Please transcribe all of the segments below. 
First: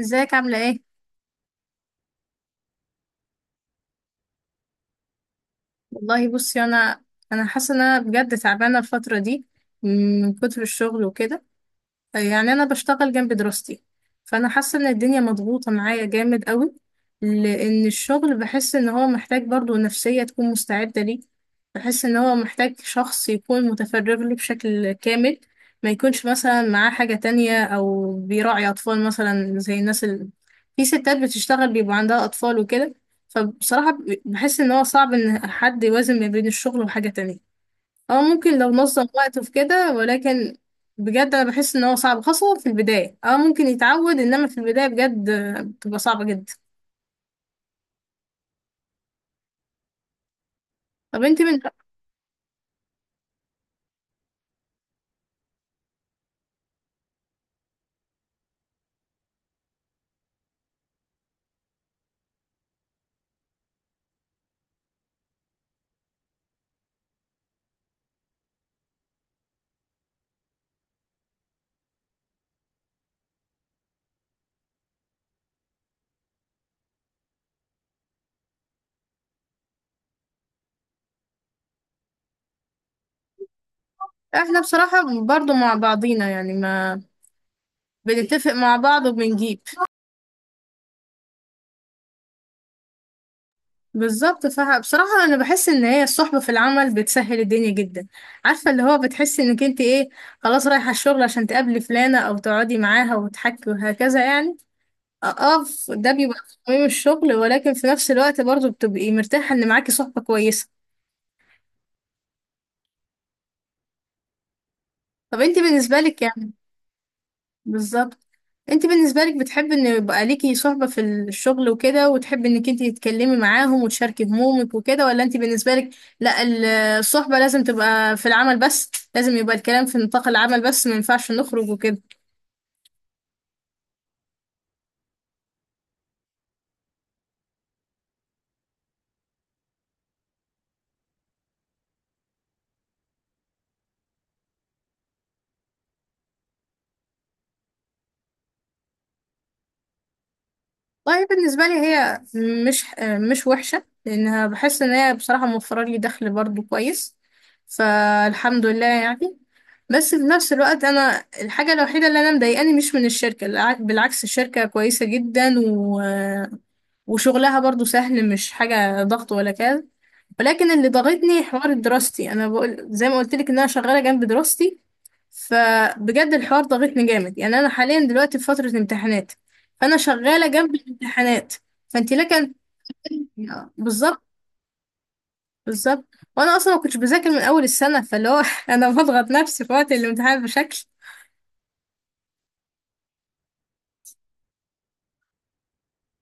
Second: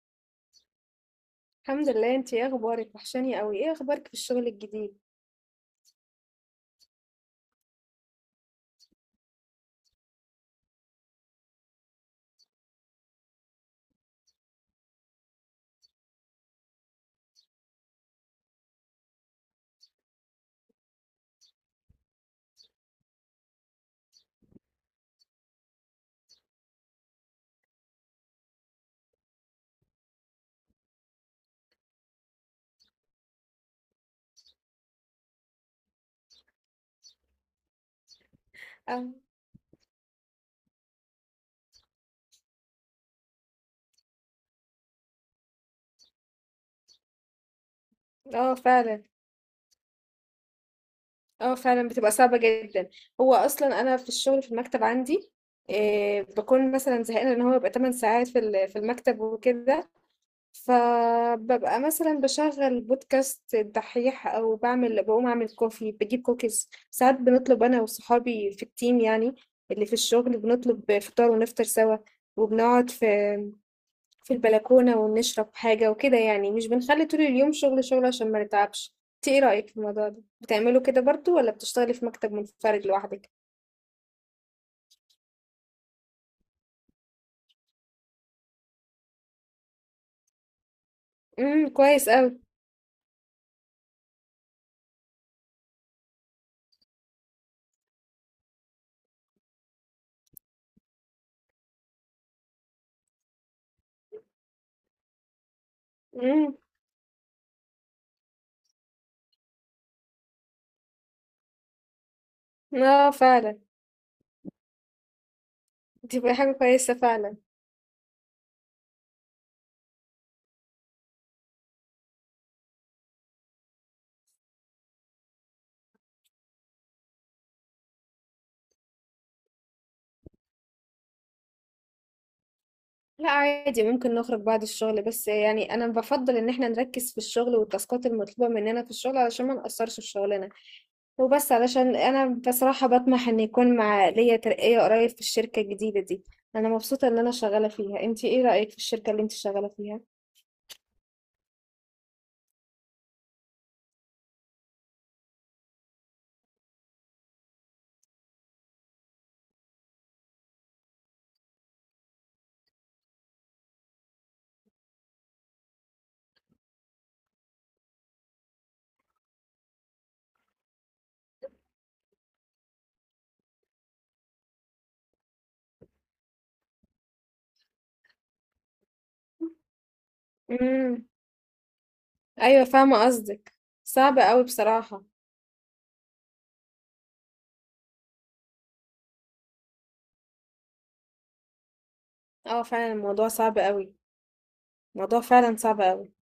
ازيك عاملة ايه؟ الحمد لله، انتي ايه اخبارك؟ وحشاني قوي، ايه اخبارك في الشغل الجديد؟ والله بصي، انا حاسة ان انا بجد تعبانة الفترة دي من كتر الشغل وكده. يعني انا بشتغل جنب دراستي، فانا حاسه ان الدنيا مضغوطه معايا جامد قوي، لان الشغل بحس ان هو محتاج برضو نفسيه تكون مستعده ليه. بحس ان هو محتاج شخص يكون متفرغ له بشكل كامل، ما يكونش مثلا معاه حاجه تانية او بيراعي اطفال، مثلا زي الناس في ستات بتشتغل بيبقى عندها اطفال وكده. فبصراحه بحس ان هو صعب ان حد يوازن ما بين الشغل وحاجه تانية. اه، ممكن لو اه. نظم وقته في كده، ولكن بجد انا بحس ان هو صعب، خاصة في البداية. اه، ممكن يتعود، انما في البداية بجد بتبقى صعبة جدا. اه فعلا. طب انت اه من اه. فعلا، بتبقى صعبة جدا. هو اصلا انا في الشغل في المكتب عندي إيه، بكون مثلا زهقانة لان هو بيبقى 8 ساعات في المكتب وكده. فببقى مثلا بشغل بودكاست الدحيح او بعمل، بقوم اعمل كوفي، بجيب كوكيز، ساعات بنطلب انا وصحابي في التيم يعني اللي في الشغل، بنطلب فطار ونفطر سوا، وبنقعد في البلكونة ونشرب حاجة وكده، يعني مش بنخلي طول اليوم شغل شغل عشان ما نتعبش. انت ايه رأيك في الموضوع ده؟ بتعملوا كده برضو ولا بتشتغلي في مكتب منفرد لوحدك؟ احنا بصراحة برضو مع بعضينا، يعني ما بنتفق مع بعض وبنجيب. كويس قوي. بالظبط، فبصراحة انا بحس ان هي الصحبة في العمل بتسهل الدنيا جدا. عارفة اللي هو بتحس انك انت ايه، خلاص رايحة الشغل عشان تقابلي فلانة او تقعدي معاها وتحكي وهكذا يعني. اه، ده بيبقى امم. في قيم الشغل، ولكن في نفس الوقت برضه بتبقي مرتاحة ان معاكي صحبة كويسة. اه فعلا. طب انت بالنسبة لك تبقى يعني. حاجة كويسة فعلا. بالظبط. انت بالنسبة لك بتحبي ان يبقى ليكي صحبة في الشغل وكده، وتحبي انك انت تتكلمي معاهم وتشاركي همومك وكده، ولا انت بالنسبة لك لا الصحبة لازم تبقى في العمل بس، لازم يبقى الكلام في نطاق العمل بس، ما ينفعش نخرج وكده. لا عادي، ممكن نخرج بعد الشغل، بس يعني انا بفضل ان احنا نركز في الشغل والتاسكات المطلوبة مننا في الشغل علشان ما نقصرش في شغلنا وبس، علشان انا بصراحة بطمح ان يكون مع ليا ترقية قريب في الشركة الجديدة دي. انا مبسوطة ان انا شغالة فيها، انتي ايه رأيك في الشركة اللي انتي شغالة فيها؟ والله بالنسبة لي هي مش مش وحشة، لأنها بحس إن هي بصراحة موفرة لي دخل برضو كويس، فالحمد لله يعني. بس في نفس الوقت أنا الحاجة الوحيدة اللي أنا مضايقاني مش من الشركة بالعكس الشركة كويسة جدا، وشغلها برضو سهل، مش حاجة ضغط ولا كده، ولكن اللي ضغطني حوار دراستي. أنا بقول زي ما قلت لك إن أنا شغالة جنب دراستي، فبجد الحوار ضاغطني جامد. يعني انا حاليا دلوقتي في فترة امتحانات، فانا شغالة جنب امم. الامتحانات. فانت لك ايوه فاهمة قصدك. صعب بالظبط. قوي بصراحة. بالظبط، وانا اصلا ما كنتش بذاكر من اول السنة، فاللي هو انا بضغط نفسي في وقت الامتحان بشكل. اه فعلا، الموضوع صعب قوي. الموضوع فعلا صعب قوي.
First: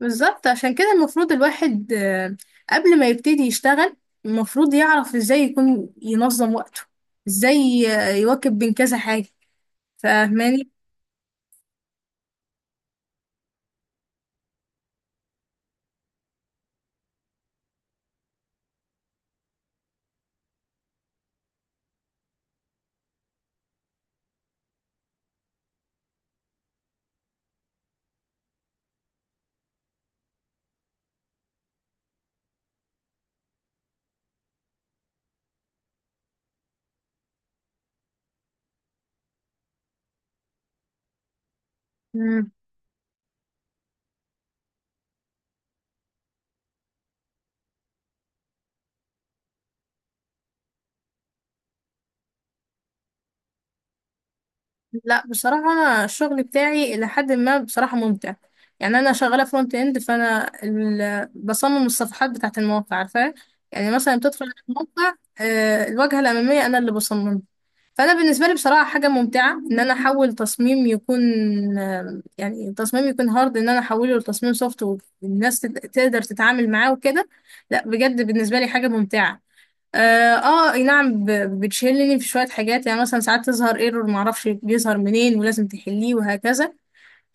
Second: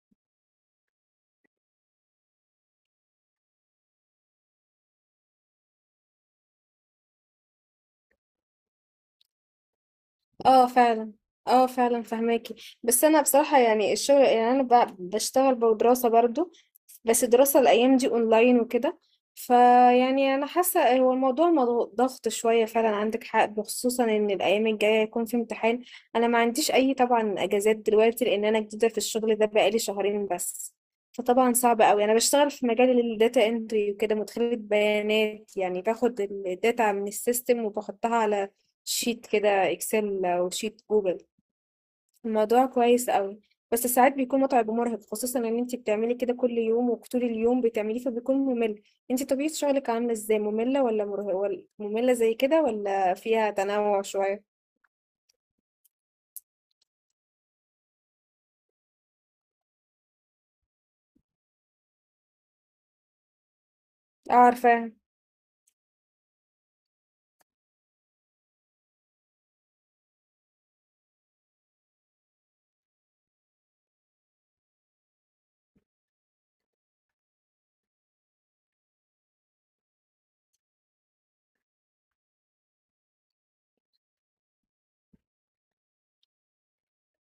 بالظبط، عشان كده المفروض الواحد قبل ما يبتدي يشتغل المفروض يعرف ازاي يكون ينظم وقته، ازاي يواكب بين كذا حاجة. اه فاهماني؟ فعلا. اه فعلا فهماكي. بس انا بصراحة، يعني الشغل، يعني انا بشتغل بدراسة برضو. بس الدراسة الايام دي اونلاين وكده. فيعني انا حاسة هو الموضوع ضغط شوية فعلا، عندك حق، بخصوصا ان الايام الجاية هيكون في امتحان. انا ما عنديش اي طبعا اجازات دلوقتي لان انا جديدة في الشغل ده، بقالي شهرين بس. فطبعا صعب قوي، انا بشتغل في مجال الداتا انتري وكده، مدخلة بيانات يعني، باخد الداتا من السيستم وبحطها على شيت كده اكسل او شيت جوجل. الموضوع كويس قوي. بس ساعات بيكون متعب ومرهق خصوصا ان انت بتعملي كده كل يوم وطول اليوم بتعمليه فبيكون ممل. انت طبيعة شغلك عاملة ازاي؟ مملة ولا مملة زي كده، ولا فيها تنوع شوية؟ لا بصراحة أنا الشغل بتاعي إلى حد ما بصراحة ممتع. يعني أنا شغالة فرونت إند، فأنا بصمم الصفحات بتاعة المواقع، عارفة؟ يعني مثلا اه بتدخل على عارفاها. الموقع، الواجهة الأمامية أنا اللي بصممها. فأنا بالنسبة لي بصراحة حاجة ممتعة إن أنا أحول تصميم يكون يعني تصميم يكون هارد إن أنا أحوله لتصميم سوفت، والناس تقدر تتعامل معاه وكده. لا بجد بالنسبة لي حاجة ممتعة. اه، اي نعم، بتشيلني في شويه حاجات. يعني مثلا ساعات تظهر ايرور، معرفش بيظهر منين، ولازم تحليه وهكذا.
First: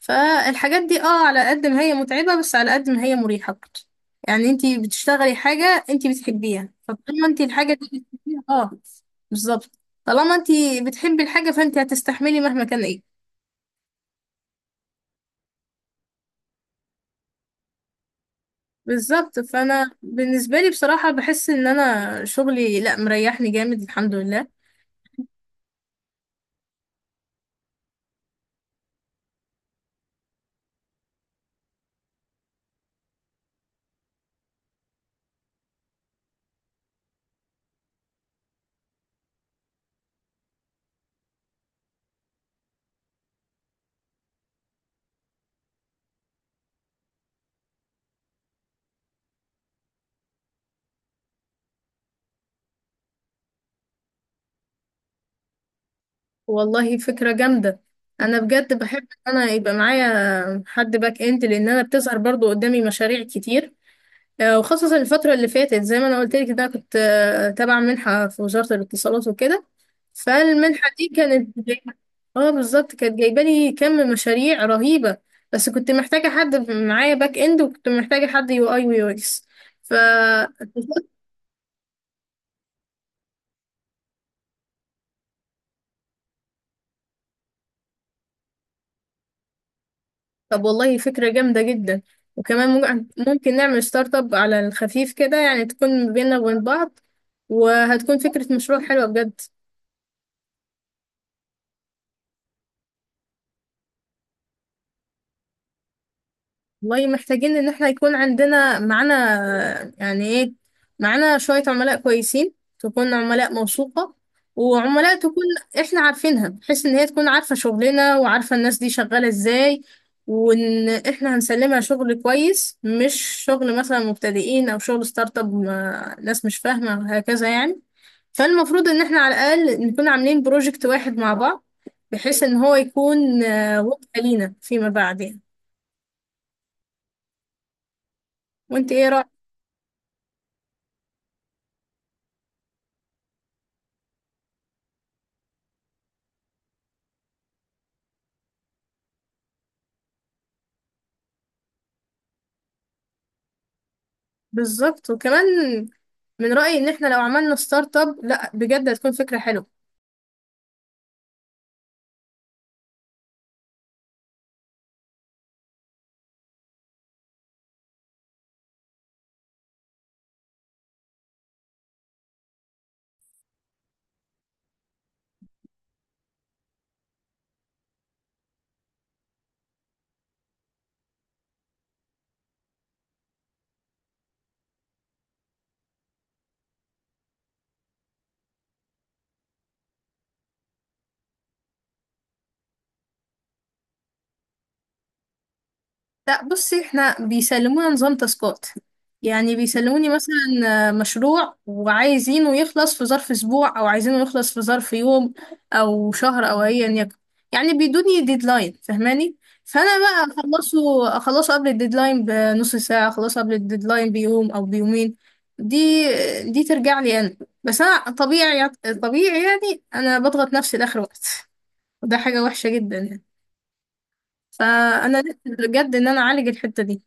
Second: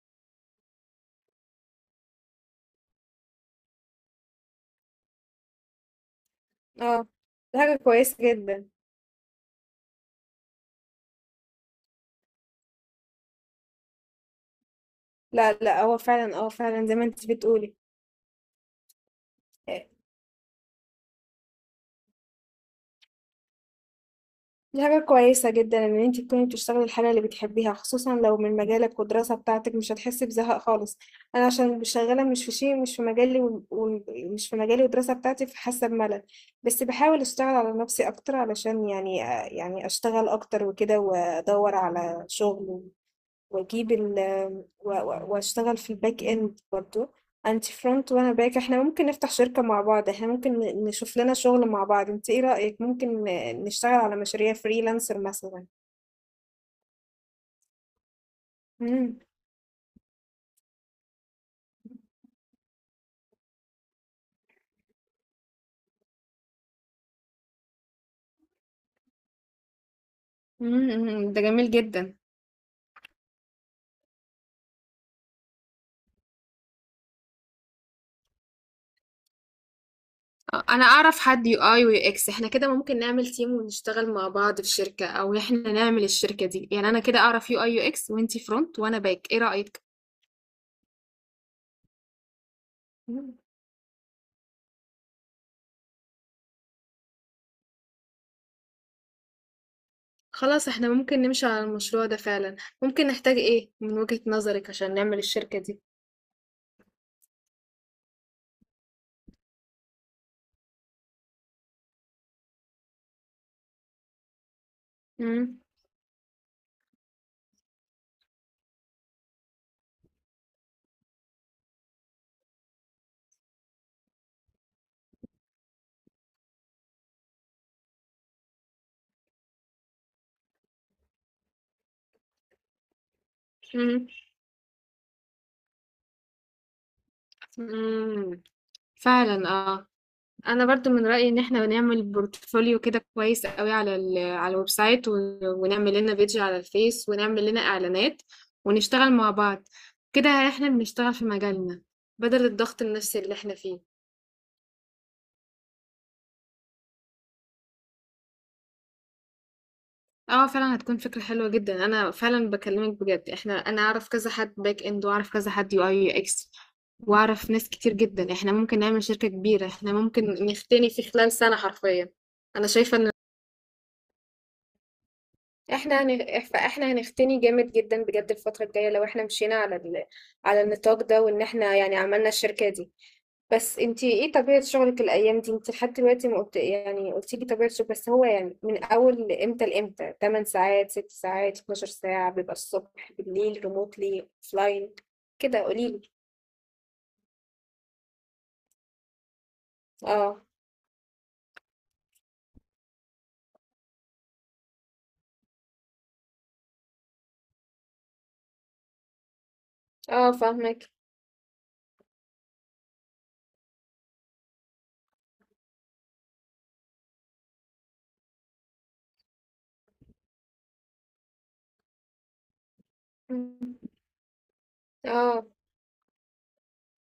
فالحاجات دي، اه، على قد ما هي متعبه، بس على قد ما هي مريحه برضه. يعني انتي بتشتغلي حاجه انتي بتحبيها، اه فطالما انتي دي الحاجه حاجة دي كويسة بتحبيها جدا. اه. بالظبط، طالما انتي بتحبي الحاجه فانتي هتستحملي مهما كان ايه. لا لا، هو فعلا، اه فعلا زي ما انت بتقولي. بالظبط، فانا بالنسبه لي بصراحه بحس ان انا شغلي لا مريحني جامد، الحمد لله. دي حاجة كويسة جدا إن أنت تكوني بتشتغلي الحاجة اللي بتحبيها، خصوصا لو من مجالك والدراسة بتاعتك مش هتحسي بزهق خالص. أنا عشان مش شغالة، مش في شيء، مش في مجالي و- و- مش في مجالي والدراسة بتاعتي، فحاسة بملل. بس بحاول أشتغل على نفسي أكتر علشان يعني، يعني أشتغل أكتر وكده وأدور على شغل واجيب ال واشتغل في الباك اند برضو. انت فرونت وانا باك، احنا ممكن نفتح شركة مع بعض، احنا ممكن نشوف لنا شغل مع بعض. انت ايه رأيك؟ ممكن نشتغل على مشاريع فريلانسر مثلا؟ والله فكرة جامدة. أنا بجد بحب مم. إن أنا يبقى معايا حد باك إند، لأن أنا بتظهر برضو قدامي مشاريع كتير. وخصوصا الفترة اللي فاتت، زي ما أنا قلت لك إن أنا كنت تابعة منحة في وزارة الاتصالات وكده. فالمنحة دي مم. ده كانت جميل جايبة. جدا. اه بالظبط، كانت جايبة لي كم مشاريع رهيبة. بس كنت محتاجة حد معايا باك إند، وكنت محتاجة حد يو أي ويو إكس. انا اعرف حد يو اي ويو اكس، احنا كده ممكن نعمل تيم ونشتغل مع بعض في شركة او احنا نعمل الشركة دي يعني، انا كده اعرف يو اي يو اكس وانتي فرونت وانا باك، ايه رأيك؟ طب والله فكرة جامدة جدا، وكمان ممكن نعمل ستارت اب على الخفيف كده، يعني تكون بيننا وبين بعض، وهتكون فكرة مشروع حلوة بجد. خلاص، احنا ممكن نمشي على المشروع ده فعلا. ممكن نحتاج ايه من وجهة نظرك عشان نعمل الشركة دي؟ والله محتاجين ان احنا يكون عندنا معانا، يعني ايه، معانا شوية عملاء كويسين، تكون عملاء موثوقة، وعملاء تكون مم. احنا عارفينها، بحيث ان هي تكون عارفة شغلنا وعارفة الناس دي شغالة ازاي، وان احنا هنسلمها شغل كويس، مش شغل مثلا مبتدئين او شغل ستارت اب، ناس مش فاهمة هكذا يعني. فالمفروض ان احنا على الاقل نكون عاملين بروجكت واحد مع بعض، بحيث ان هو يكون وقت مم. لينا فيما بعد يعني. مم. وانت ايه رأيك؟ فعلا اه. انا برضو من رأيي ان احنا نعمل بورتفوليو كده كويس قوي على الويب سايت، ونعمل لنا بيج على الفيس ونعمل لنا اعلانات ونشتغل مع بعض. كده احنا بنشتغل في مجالنا، بدل الضغط النفسي اللي احنا فيه. بالظبط، وكمان من رأيي ان احنا لو عملنا ستارت اب، لا بجد هتكون فكرة حلوة. اه فعلا هتكون فكرة حلوة جدا، انا فعلا بكلمك بجد. احنا، انا اعرف كذا حد باك اند واعرف كذا حد يو اي يو اكس واعرف ناس كتير جدا. احنا ممكن نعمل شركة كبيرة، احنا ممكن نختني في خلال سنة حرفيا. انا شايفة ان فاحنا هنختني جامد جدا بجد الفترة الجاية لو احنا مشينا على النطاق ده، وان احنا يعني عملنا الشركة دي. بس انتي ايه طبيعة شغلك الأيام دي؟ انتي لحد دلوقتي ما قلت، يعني قلتي لي طبيعة شغلك بس هو يعني من أول امتى لامتى؟ 8 ساعات؟ 6 ساعات؟ 12 ساعة؟ بيبقى الصبح بالليل، ريموتلي اوفلاين، كده قوليلي. لا بصي، احنا بيسلمونا نظام تاسكات. يعني بيسلموني مثلا اه. مشروع، وعايزينه يخلص في ظرف اسبوع، او عايزينه يخلص في ظرف يوم، او شهر، او ايا يكن. يعني بيدوني ديدلاين، فاهماني؟ فانا اه بقى فاهمك. اخلصه قبل الديدلاين بنص ساعة، اخلصه قبل الديدلاين بيوم او بيومين. دي دي ترجع لي انا. بس انا طبيعي يعني انا بضغط نفسي لاخر وقت، وده حاجة وحشة جدا يعني. مم. فانا اه. نفسي بجد ان انا اعالج الحتة دي.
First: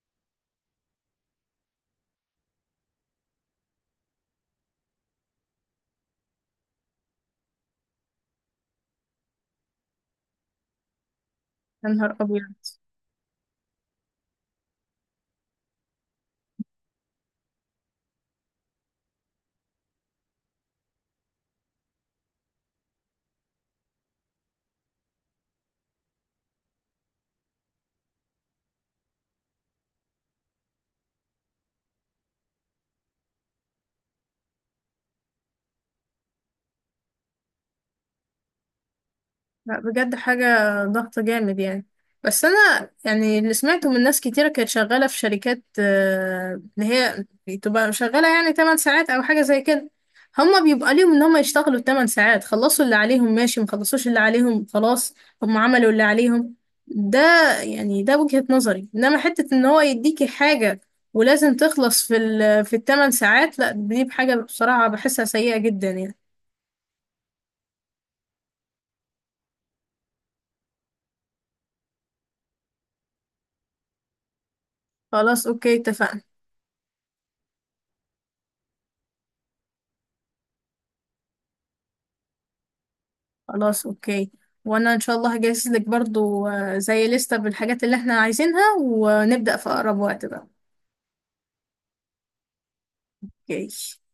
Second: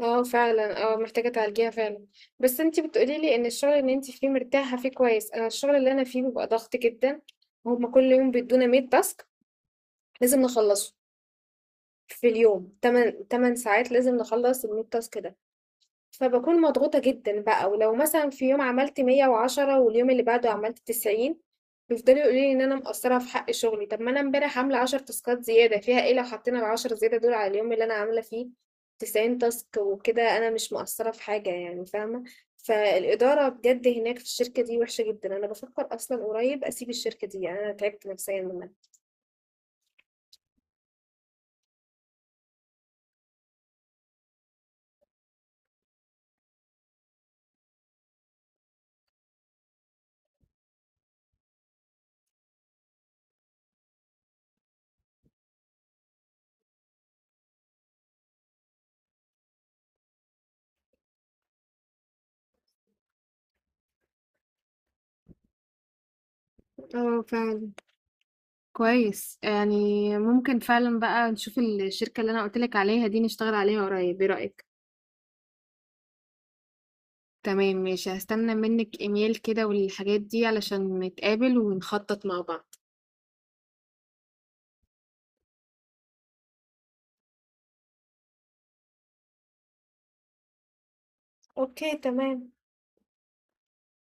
اه فعلا، اه محتاجة تعالجيها فعلا. بس انتي بتقولي لي ان الشغل اللي انتي فيه مرتاحة فيه كويس، انا الشغل اللي انا فيه بيبقى ضغط جدا. هما كل يوم بيدونا 100 تاسك لازم نخلصه. يا نهار في أبيض! اليوم 8 ساعات لازم نخلص ال 100 تاسك. فبكون مضغوطة جدًا بقى، ولو مثلًا في يوم عملت 110 واليوم اللي بعده عملت 90، بيفضلوا يقولوا لي إن أنا مقصّرة في حق شغلي. طب ما أنا امبارح عاملة 10 تاسكات زيادة، فيها إيه لو حطينا ال10 زيادة دول على اليوم اللي أنا عاملة فيه 90 تاسك وكده أنا مش مقصّرة في حاجة يعني، فاهمة؟ فالإدارة بجد هناك في الشركة دي وحشة جدًا، أنا بافكر أصلًا قريب أسيب الشركة دي، يعني أنا تعبت نفسيًا منها. لا بجد حاجة ضغط جامد يعني. بس أنا يعني اللي سمعته من ناس كتيرة كانت شغالة في شركات اللي هي بتبقى شغالة يعني 8 ساعات أو حاجة زي كده. هما بيبقى ليهم إن هما يشتغلوا 8 ساعات، خلصوا اللي عليهم ماشي، مخلصوش اللي عليهم خلاص، هما عملوا اللي عليهم. ده يعني ده وجهة نظري. إنما حتة إن هو يديكي حاجة ولازم تخلص في الثمان ساعات، لا دي بحاجة بصراحة بحسها سيئة جدا يعني. آه فعلًا، كويس، يعني ممكن فعلًا بقى نشوف الشركة اللي أنا قُلت لك عليها دي، نشتغل عليها قريب. إيه رأيِك؟ خلاص أوكي اتفقنا. تمام ماشي، هستنى منك ايميل كده والحاجات دي علشان نتقابل ونخطط مع بعض. خلاص اوكي، وانا ان شاء الله هجهز لك برضو زي لستة بالحاجات اللي احنا عايزينها، ونبدأ في اقرب وقت بقى. اوكي تمام. اوكي.